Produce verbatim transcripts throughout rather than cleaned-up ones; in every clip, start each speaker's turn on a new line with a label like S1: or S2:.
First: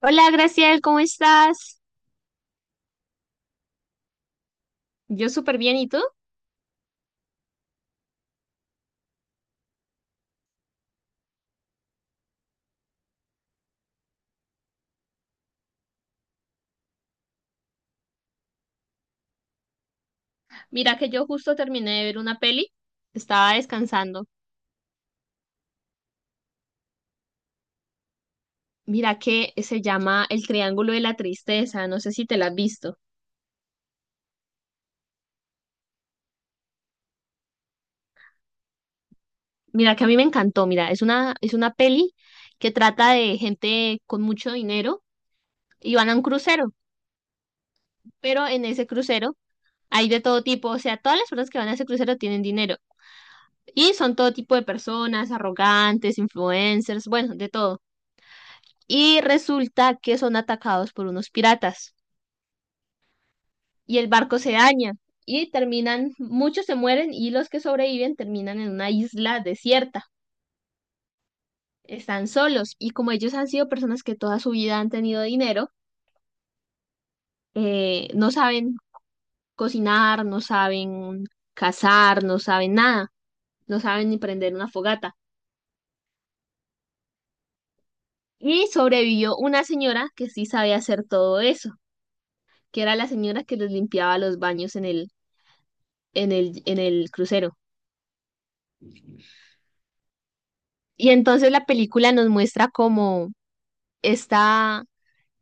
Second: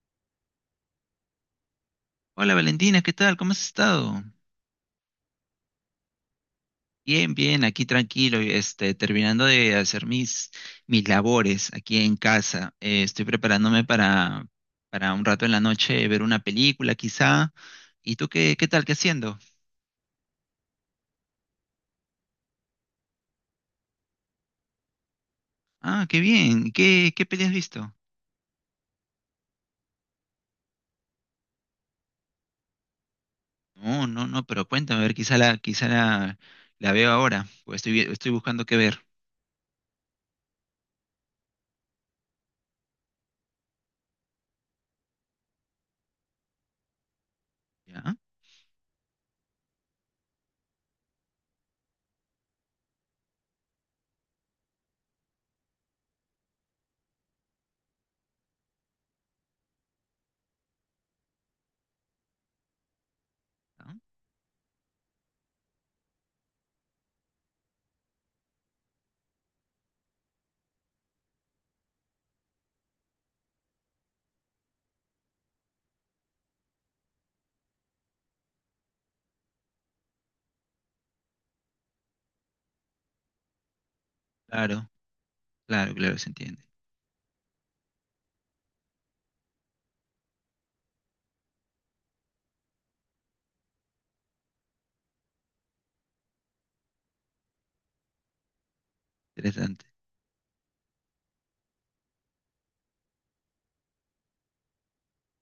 S1: Hola, Graciel, ¿cómo estás?
S2: Hola Valentina, ¿qué tal? ¿Cómo has estado?
S1: Yo súper bien, ¿y tú?
S2: Bien, bien, aquí tranquilo, este, terminando de hacer mis, mis labores aquí en casa. Eh, estoy preparándome para, para un rato en la noche ver una película quizá. ¿Y tú qué, qué tal? ¿Qué haciendo?
S1: Mira que yo justo terminé de ver una peli, estaba descansando.
S2: Ah, qué bien. ¿Qué, qué peli has visto?
S1: Mira que se llama El Triángulo de la Tristeza, no sé si te la has visto.
S2: No, no, no, pero cuéntame, a ver, quizá la, quizá la, la veo ahora, porque estoy, vi- estoy buscando qué ver.
S1: Mira que a mí me encantó, mira, es una, es una peli que trata de gente con mucho dinero y van a un crucero,
S2: ¿Ya?
S1: pero en ese crucero hay de todo tipo, o sea, todas las personas que van a ese crucero tienen dinero y son todo tipo de personas, arrogantes, influencers, bueno, de todo. Y resulta que son atacados por unos piratas
S2: Ah,
S1: y el barco se daña y terminan, muchos se mueren y los que sobreviven terminan en una isla desierta. Están solos y como ellos han sido personas que toda su vida han tenido dinero, eh, no saben cocinar, no saben cazar, no saben nada, no saben ni prender una
S2: claro,
S1: fogata.
S2: claro, claro, se entiende.
S1: Y sobrevivió una señora que sí sabía hacer todo eso, que era la señora que les limpiaba los baños en el, en el, en el crucero.
S2: Interesante.
S1: Y entonces la película nos muestra como está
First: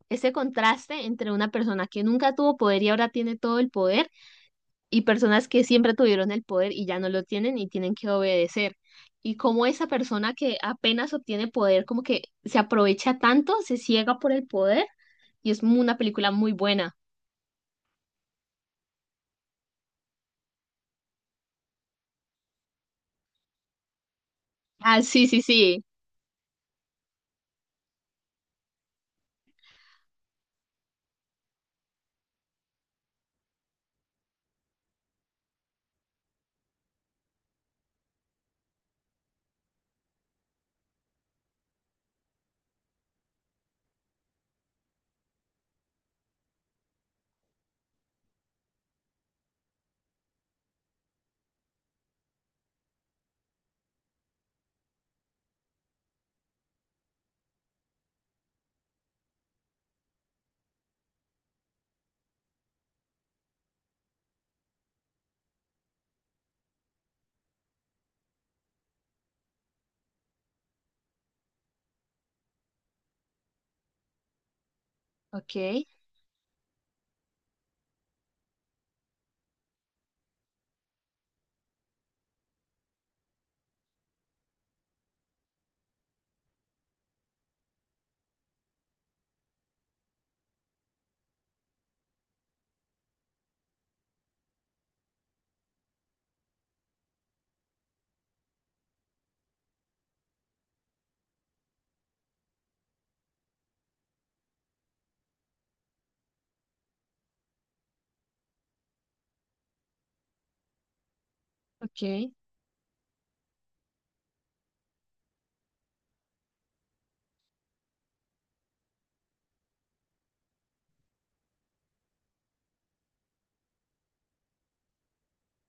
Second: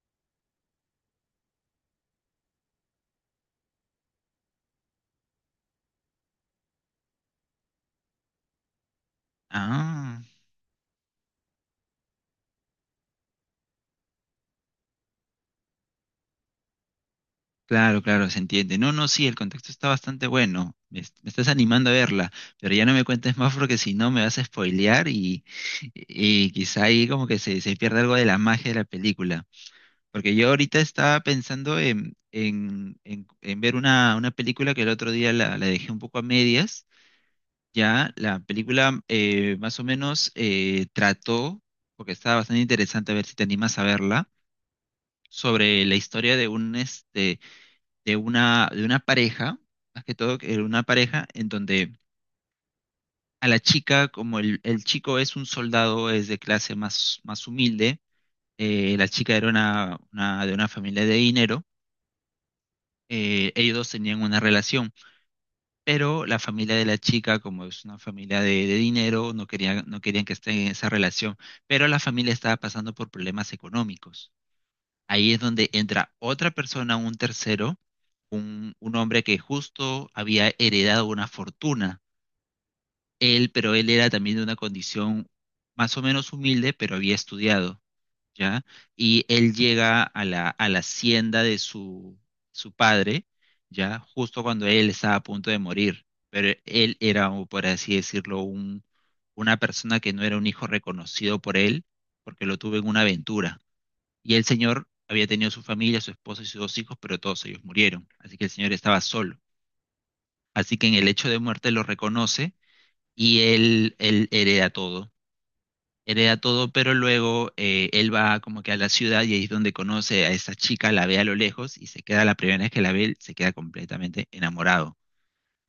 S1: ese contraste entre una persona que nunca tuvo poder y ahora tiene todo el poder y personas que siempre tuvieron el poder y ya no lo tienen y tienen que obedecer. Y cómo esa
S2: Ah.
S1: persona que apenas obtiene poder como que se aprovecha tanto, se ciega por el poder y es mu- una película muy buena.
S2: Claro, claro, se entiende. No, no, sí, el contexto está bastante bueno. Me, est- me estás animando a verla, pero ya no me cuentes más porque si no me vas a
S1: Ah,
S2: spoilear
S1: sí, sí,
S2: y,
S1: sí.
S2: y quizá ahí como que se, se pierde algo de la magia de la película. Porque yo ahorita estaba pensando en, en, en- en ver una, una película que el otro día la, la dejé un poco a medias. Ya la película eh, más o menos eh, trató, porque estaba bastante interesante a ver si te animas a verla, sobre la historia de un este de una, de una pareja, más que todo, que era una pareja en donde a la chica, como el, el chico es un soldado, es de clase más, más humilde, eh, la chica era una, una- de una familia de dinero, eh, ellos dos tenían una relación, pero la familia de la chica, como es una familia de, de dinero, no querían, no querían que estén en esa relación, pero la familia estaba pasando por problemas económicos. Ahí es donde
S1: Ok,
S2: entra otra persona, un tercero, un, un hombre que justo había heredado una fortuna. Él, pero él era también de una condición más o menos humilde, pero había estudiado, ¿ya? Y él llega a la, a la hacienda de su, su padre, ¿ya? Justo cuando él estaba a punto de morir. Pero él era, o por así decirlo, un, una persona que no era un hijo reconocido por él, porque lo tuvo en una aventura. Y el señor había tenido su familia, su esposa y sus dos hijos, pero todos ellos murieron. Así que el señor estaba solo. Así que en el hecho de muerte lo
S1: ok.
S2: reconoce y él, él hereda todo. Hereda todo, pero luego eh, él va como que a la ciudad y ahí es donde conoce a esa chica, la ve a lo lejos y se queda, la primera vez que la ve, se queda completamente enamorado.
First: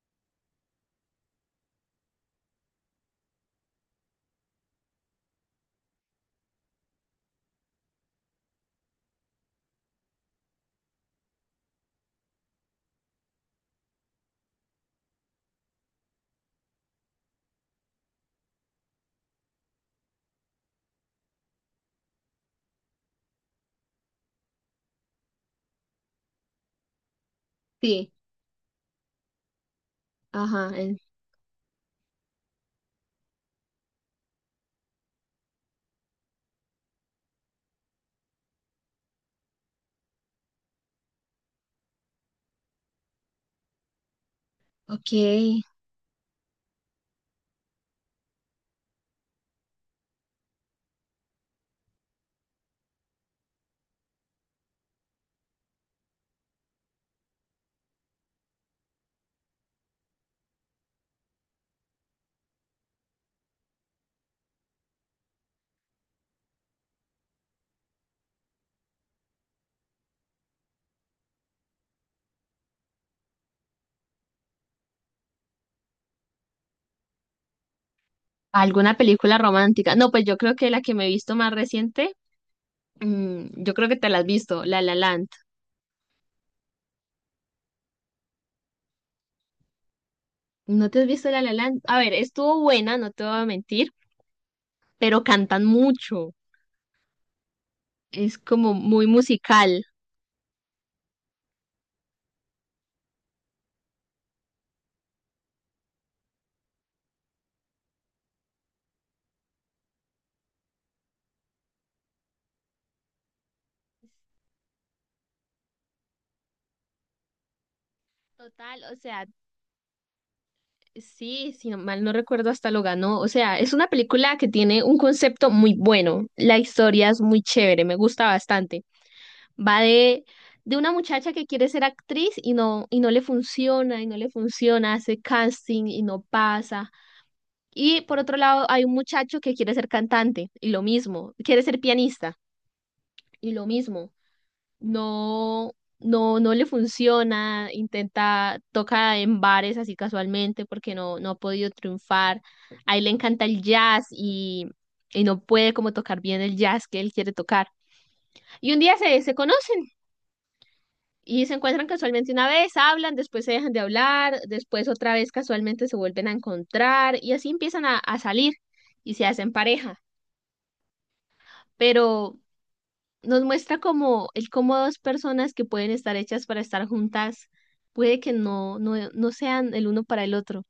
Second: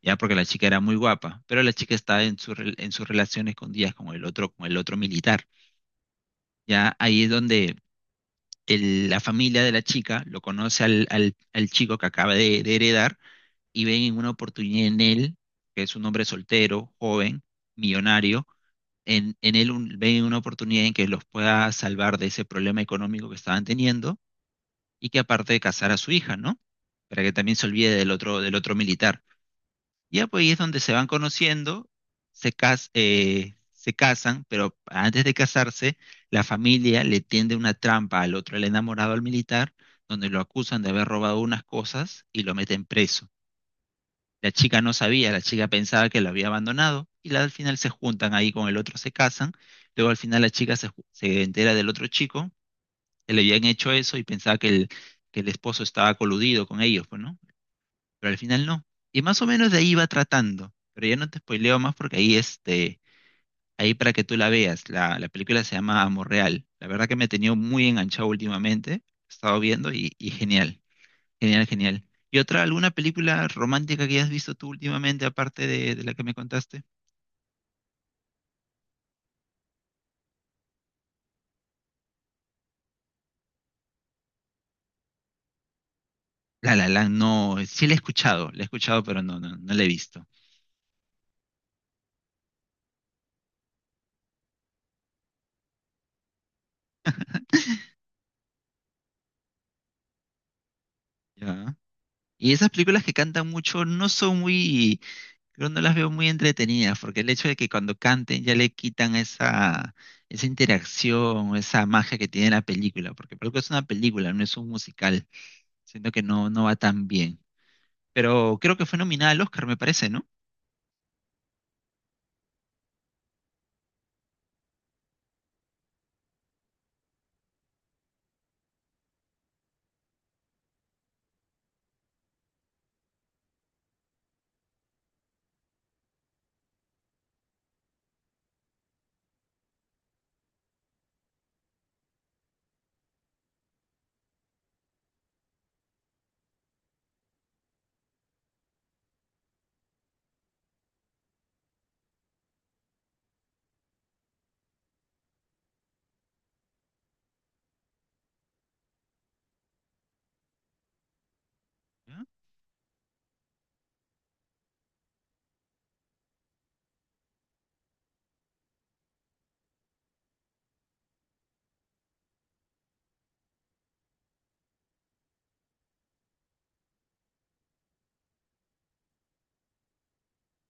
S2: Ya porque la chica era muy guapa, pero la chica estaba en, su, rel- en sus relaciones escondidas con el otro, con el otro militar. Ya ahí es donde el- la familia de la chica lo conoce al, al- al chico que acaba de, de heredar y ven una oportunidad en él, que es un hombre soltero, joven, millonario, en, en él un- ven una oportunidad en que los pueda salvar de ese problema económico que estaban teniendo y que aparte de casar a su hija, ¿no? Para que también se olvide del
S1: Sí,
S2: otro, del otro militar. Ya pues ahí es
S1: ajá.
S2: donde se
S1: en-
S2: van conociendo, se cas- eh, se casan, pero antes de casarse, la familia le tiende una trampa al otro, el enamorado al militar, donde lo acusan de haber robado unas cosas y lo meten preso. La chica no
S1: Ok.
S2: sabía, la chica pensaba que lo había abandonado y la- al final se juntan ahí con el otro, se casan. Luego al final la chica se, ju- se entera del otro chico que le habían hecho eso y pensaba que el, que el esposo estaba coludido con ellos, pues, ¿no? Pero al final no. Y más o menos de ahí va tratando, pero ya no te spoileo más porque ahí este, ahí para que tú la veas, la, la película se llama Amor Real. La verdad que me he tenido muy enganchado últimamente, he estado viendo y, y genial, genial, genial. ¿Y otra, alguna película romántica que hayas visto tú últimamente, aparte de, de la que me contaste?
S1: ¿Alguna película romántica? No, pues yo creo que la que me he visto más reciente. Mm, yo creo que te la has visto, La La Land.
S2: La La Land, no, sí la he escuchado, la he escuchado, pero no, no, no la he visto.
S1: ¿No te has visto La La Land? A ver, estuvo buena, no te voy a mentir, pero cantan mucho. Es como muy musical.
S2: ¿Ya? Y esas películas que cantan mucho no son muy. Pero no las veo muy entretenidas, porque el hecho de que cuando canten ya le quitan esa, esa interacción, o esa magia que tiene la película, porque por algo es una película, no es un musical. Siento que no, no va tan bien. Pero creo
S1: Total,
S2: que
S1: o
S2: fue
S1: sea,
S2: nominada al Oscar, me parece, ¿no?
S1: sí, si no- mal no recuerdo, hasta lo ganó. O sea, es una película que tiene un concepto muy bueno. La historia es muy chévere, me gusta bastante. Va de, de una muchacha que quiere ser actriz y no, y no le funciona, y no le funciona, hace casting y no pasa. Y por otro lado, hay un muchacho que quiere ser cantante y lo mismo, quiere ser pianista y lo mismo. No, no, no le funciona, intenta, toca en bares así casualmente porque no, no ha podido triunfar. A él le encanta el jazz y, y no puede como tocar bien el jazz que él quiere tocar. Y un día se, se conocen y se encuentran
S2: ¿Ya?
S1: casualmente una vez, hablan, después se dejan de hablar, después otra vez casualmente se vuelven a encontrar y así empiezan a, a salir y se hacen pareja. Pero nos muestra como el cómo dos personas que pueden estar hechas para estar juntas puede que no, no, no sean el uno para el otro.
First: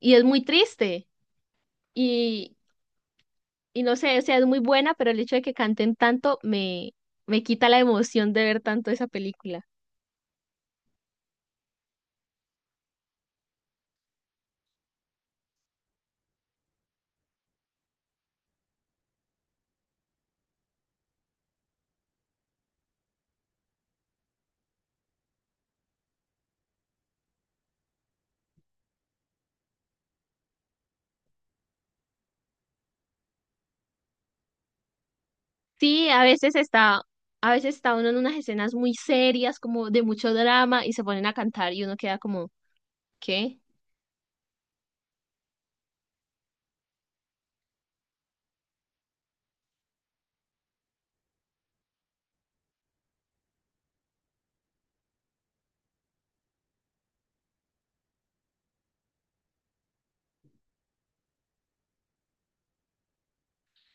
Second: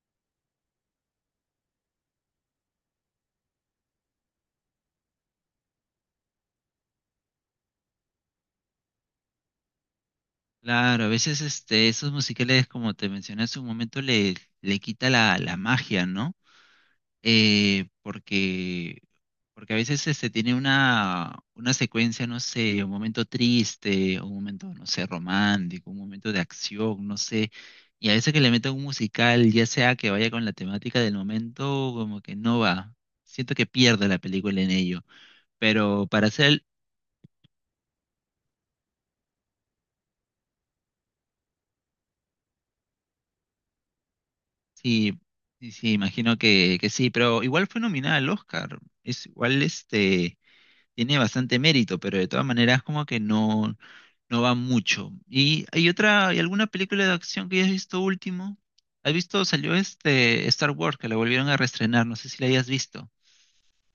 S1: Y es muy triste y, y no sé, o sea, es muy buena, pero el hecho de que canten tanto me, me quita la emoción de ver tanto esa película.
S2: Claro, a veces este, esos musicales, como te mencioné hace un momento, le, le quita la, la magia, ¿no? eh, porque, porque a veces este, tiene una, una secuencia, no sé, un momento triste, un momento, no sé, romántico, un momento de acción, no sé, y a veces que le meten un musical, ya sea que vaya con la temática del momento, como que no va. Siento que pierde la película en ello, pero
S1: Sí, a
S2: para
S1: veces
S2: hacer,
S1: está, a veces está uno en unas escenas muy serias, como de mucho drama, y se ponen a cantar y uno queda como, ¿qué?
S2: sí, sí, sí, imagino que, que sí, pero igual fue nominada al Oscar, es igual este... tiene bastante mérito, pero de todas maneras como que no, no va mucho. ¿Y hay otra, hay alguna película de acción que hayas visto último? ¿Has visto? Salió este Star Wars, que la volvieron a reestrenar, no sé si la hayas visto.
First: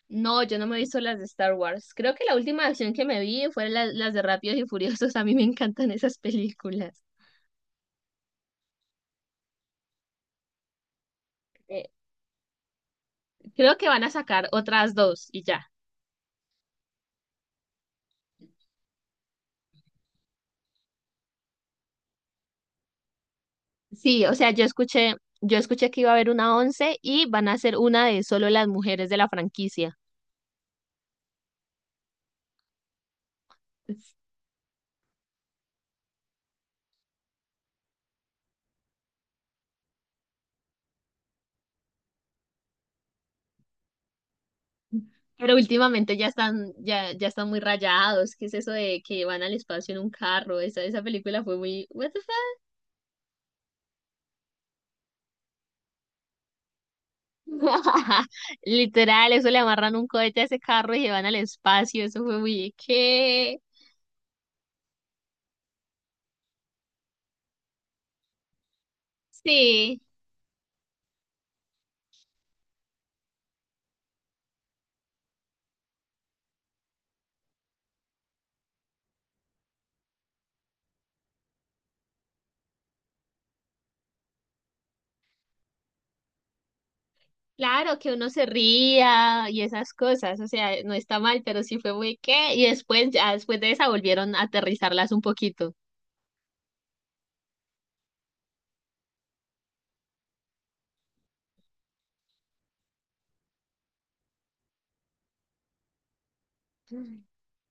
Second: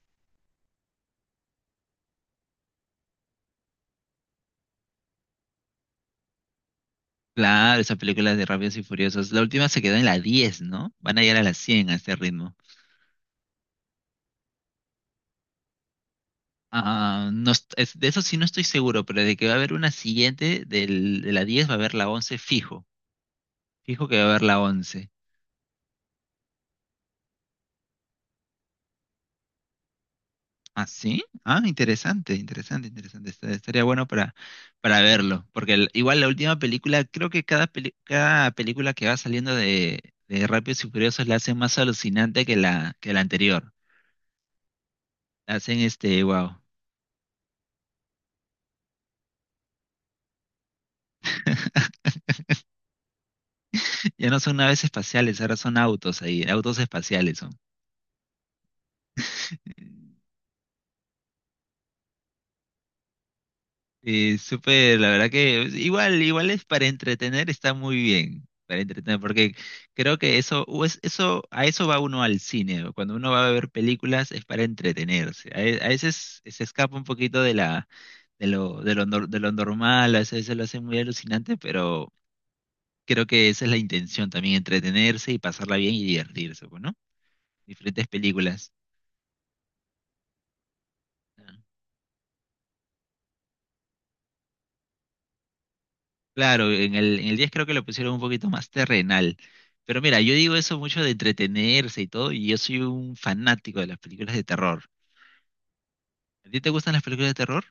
S1: No, yo no me he visto las de Star Wars. Creo que la última acción que me vi fue la- las de Rápidos y Furiosos. A mí me encantan esas películas.
S2: Claro, esa película de Rápidos y Furiosos. La última se quedó en la diez, ¿no? Van a llegar a las
S1: Eh,
S2: cien a este ritmo.
S1: creo que van a sacar otras dos y ya.
S2: Ah, no, est- es- de eso sí no estoy seguro, pero de que va a haber una siguiente del- de la diez va a haber la once fijo. Fijo que va
S1: Sí,
S2: a
S1: o
S2: haber
S1: sea,
S2: la
S1: yo
S2: once.
S1: escuché, yo escuché que iba a haber una once y van a hacer una de solo las mujeres de la franquicia.
S2: ¿Ah, sí? Ah, interesante, interesante, interesante. Está- Estaría bueno para, para verlo. Porque el- igual la última película, creo que cada, peli- cada película que va saliendo de, de Rápidos y Furiosos la hacen más alucinante que la, que la anterior.
S1: Pero
S2: La hacen
S1: últimamente
S2: este,
S1: ya
S2: wow.
S1: están, ya, ya están muy rayados. ¿Qué es eso de que van al espacio en un carro? Esa, esa película fue muy, what the
S2: Ya no son naves espaciales, ahora son autos ahí, autos espaciales son.
S1: Literal, eso le amarran un cohete a ese carro y se van al espacio. Eso fue muy qué,
S2: Sí, súper, la verdad que es- igual, igual es para entretener, está muy bien, para entretener, porque
S1: sí,
S2: creo que eso, o es- eso, a eso va uno al cine, o cuando uno va a ver películas es para entretenerse, a, ve- a veces se escapa un poquito de la, de lo, de lo, nor- de lo normal, a veces se lo hace muy alucinante, pero creo que esa es la intención también, entretenerse y pasarla bien y divertirse, pues, ¿no?
S1: claro
S2: Diferentes
S1: que uno se
S2: películas.
S1: ría y esas cosas, o sea, no está mal, pero sí fue muy qué y después ya después de esa volvieron a aterrizarlas un poquito.
S2: Claro, en el, en el diez creo que lo pusieron un poquito más terrenal. Pero mira, yo digo eso mucho de entretenerse y todo, y yo soy un fanático de las películas de terror. ¿A ti te gustan las
S1: Mm.
S2: películas de terror?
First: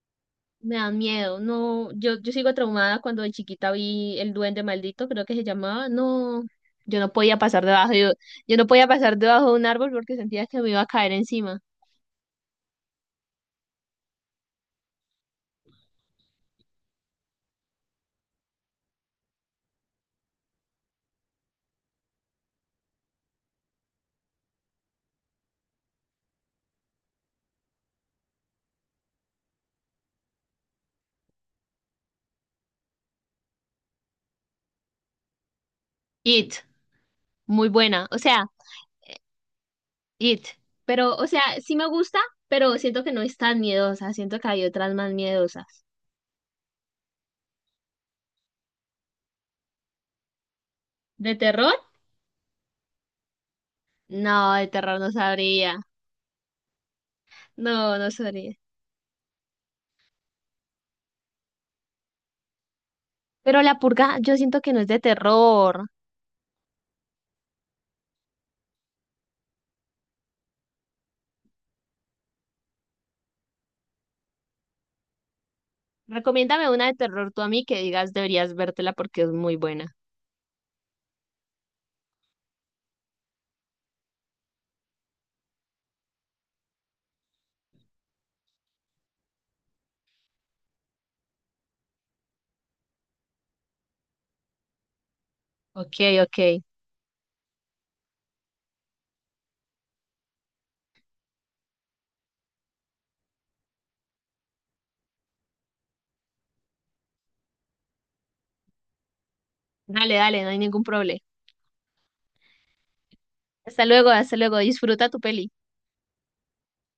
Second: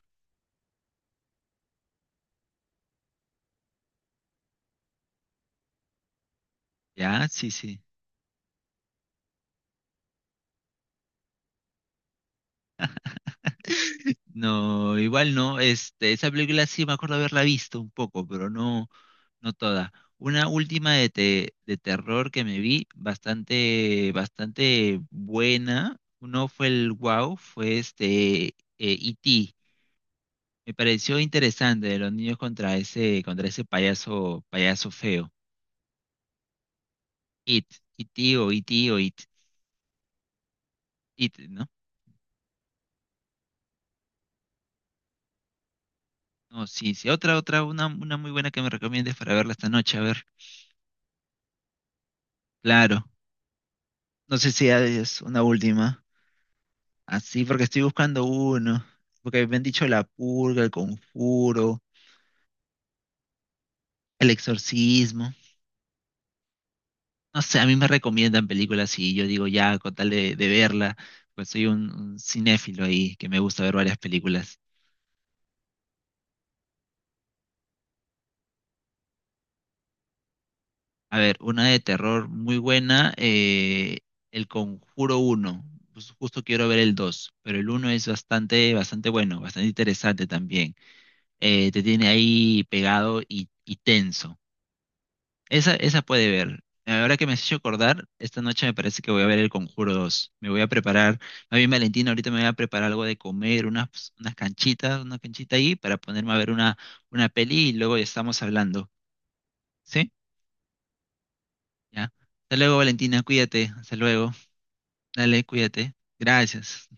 S1: Me dan miedo. No, yo yo sigo traumada cuando de chiquita vi el duende maldito, creo que se llamaba. No, yo no
S2: Ya,
S1: podía
S2: sí,
S1: pasar
S2: sí.
S1: debajo yo, yo no podía pasar debajo de un árbol porque sentía que me iba a caer encima.
S2: No, igual no. Este, esa película sí me acuerdo haberla visto un poco, pero no, no toda. Una última de, te- de terror que me vi, bastante, bastante buena. Uno fue el Wow, fue este eh, E T. Me pareció interesante de los niños contra ese, contra ese payaso, payaso feo.
S1: It,
S2: It,
S1: muy buena,
S2: it,
S1: o sea,
S2: o it, o it,
S1: It. Pero, o
S2: it,
S1: sea,
S2: ¿no?
S1: sí me gusta, pero siento que no es tan miedosa. Siento que hay otras más miedosas.
S2: No, sí, sí. Otra, otra, una, una muy buena que me recomiendes para verla esta noche. A ver,
S1: ¿De terror?
S2: claro. No sé
S1: No, de
S2: si
S1: terror no
S2: es una
S1: sabría.
S2: última. Así, porque estoy
S1: No, no
S2: buscando
S1: sabría.
S2: uno. Porque me han dicho La Purga, El Conjuro,
S1: Pero La Purga,
S2: El
S1: yo siento que no es de
S2: Exorcismo.
S1: terror.
S2: No sé, a mí me recomiendan películas y yo digo ya, con tal de, de verla, pues soy un, un cinéfilo ahí que me gusta ver varias películas.
S1: Recomiéndame una de terror tú a mí que digas deberías vértela porque es muy buena.
S2: A ver, una de terror muy buena, eh, El Conjuro uno. Pues justo quiero ver el dos, pero el uno es bastante, bastante bueno, bastante interesante también. Eh, te tiene ahí pegado y, y tenso. Esa,
S1: Ok,
S2: esa puede
S1: ok.
S2: ver. Ahora que me has hecho acordar, esta noche me parece que voy a ver El Conjuro dos. Me voy a preparar, más bien Valentina, ahorita me voy a preparar algo de comer, unas, unas canchitas, una canchita ahí para ponerme a ver una, una peli y luego ya estamos hablando. ¿Sí?
S1: Dale, dale, no hay ningún problema.
S2: Ya. Hasta luego, Valentina, cuídate.
S1: Hasta
S2: Hasta
S1: luego,
S2: luego.
S1: hasta luego. Disfruta tu
S2: Dale,
S1: peli.
S2: cuídate. Gracias.